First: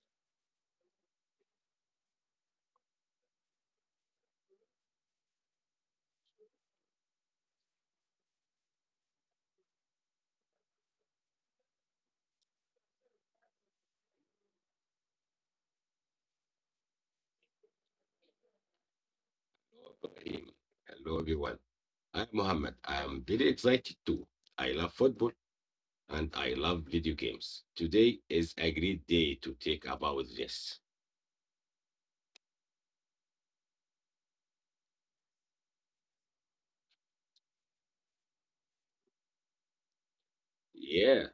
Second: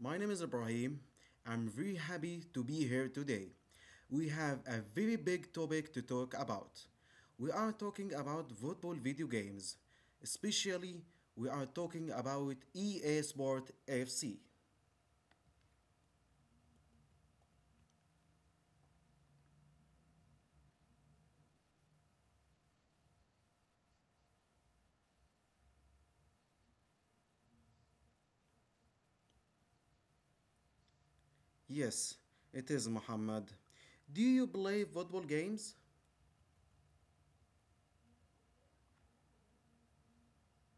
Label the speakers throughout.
Speaker 1: My name is Ibrahim. I'm very happy to be here today. We have a very big topic to talk about. We are talking about football video games. Especially, we are talking about EA Sport FC.
Speaker 2: Hello, everyone. I'm Mohammed. I am very excited too. I love football and I love video games. Today is a great day to talk about this.
Speaker 1: Yes, it is Muhammad. Do you play football games?
Speaker 2: Yeah,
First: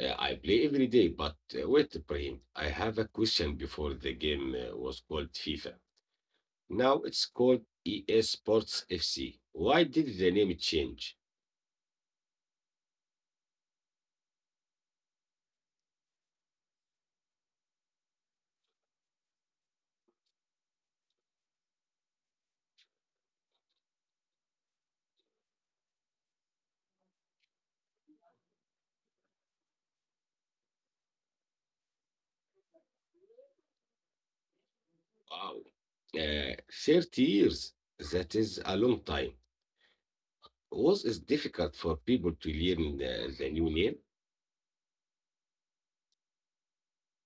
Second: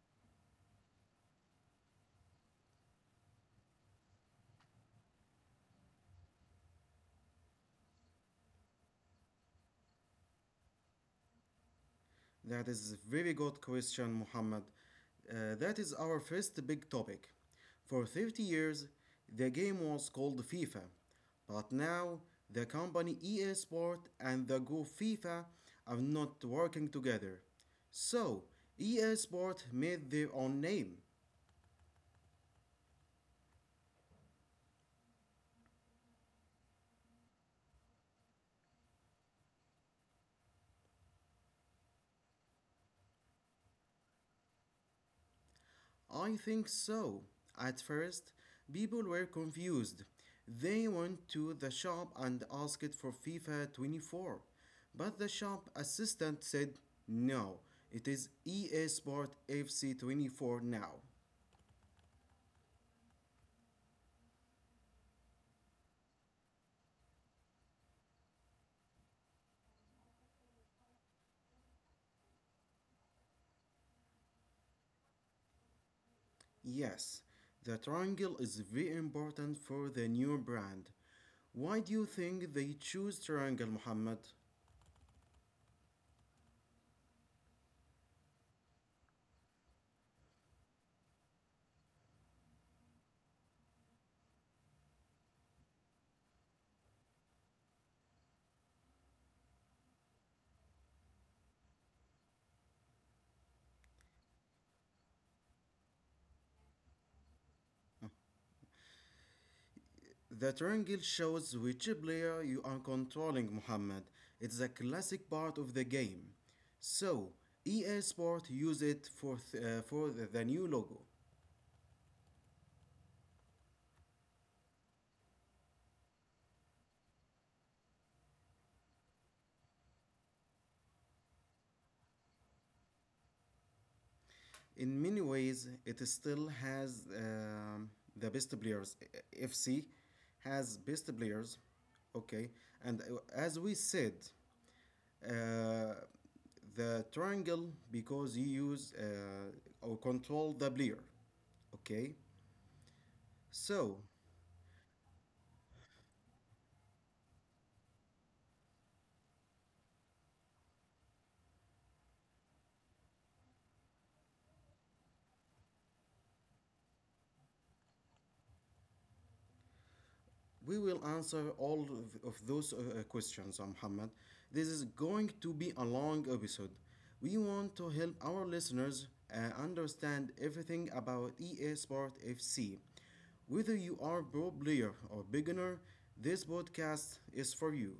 Speaker 2: I play every day, but wait, Ibrahim, I have a question before the game was called FIFA. Now it's called EA Sports FC. Why did the name change?
Speaker 1: That is a very good question, Muhammad. That is our first big topic. For 30 years, the game was called FIFA, but now the company EA Sport and the group FIFA are not working together. So, EA Sport made their own name.
Speaker 2: Wow. Uh, 30 years. That is a long time. Was it difficult for people to learn the new name?
Speaker 1: I think so. At first, people were confused. They went to the shop and asked for FIFA 24, but the shop assistant said no, it is EA Sport FC 24 now. Yes, the triangle is very important for the new brand. Why do you think they choose triangle, Muhammad? The triangle shows which player you are controlling, Muhammad. It's a classic part of the game. So, EA Sport use it for the new logo. In many ways, it still has the best players. FC has best players, okay. And as we said, uh, the triangle because you use or control the player, okay. So we will answer all of those questions, Muhammad. This is going to be a long episode. We want to help our listeners understand everything about EA Sport FC. Whether you are a pro player or beginner, this podcast is for you.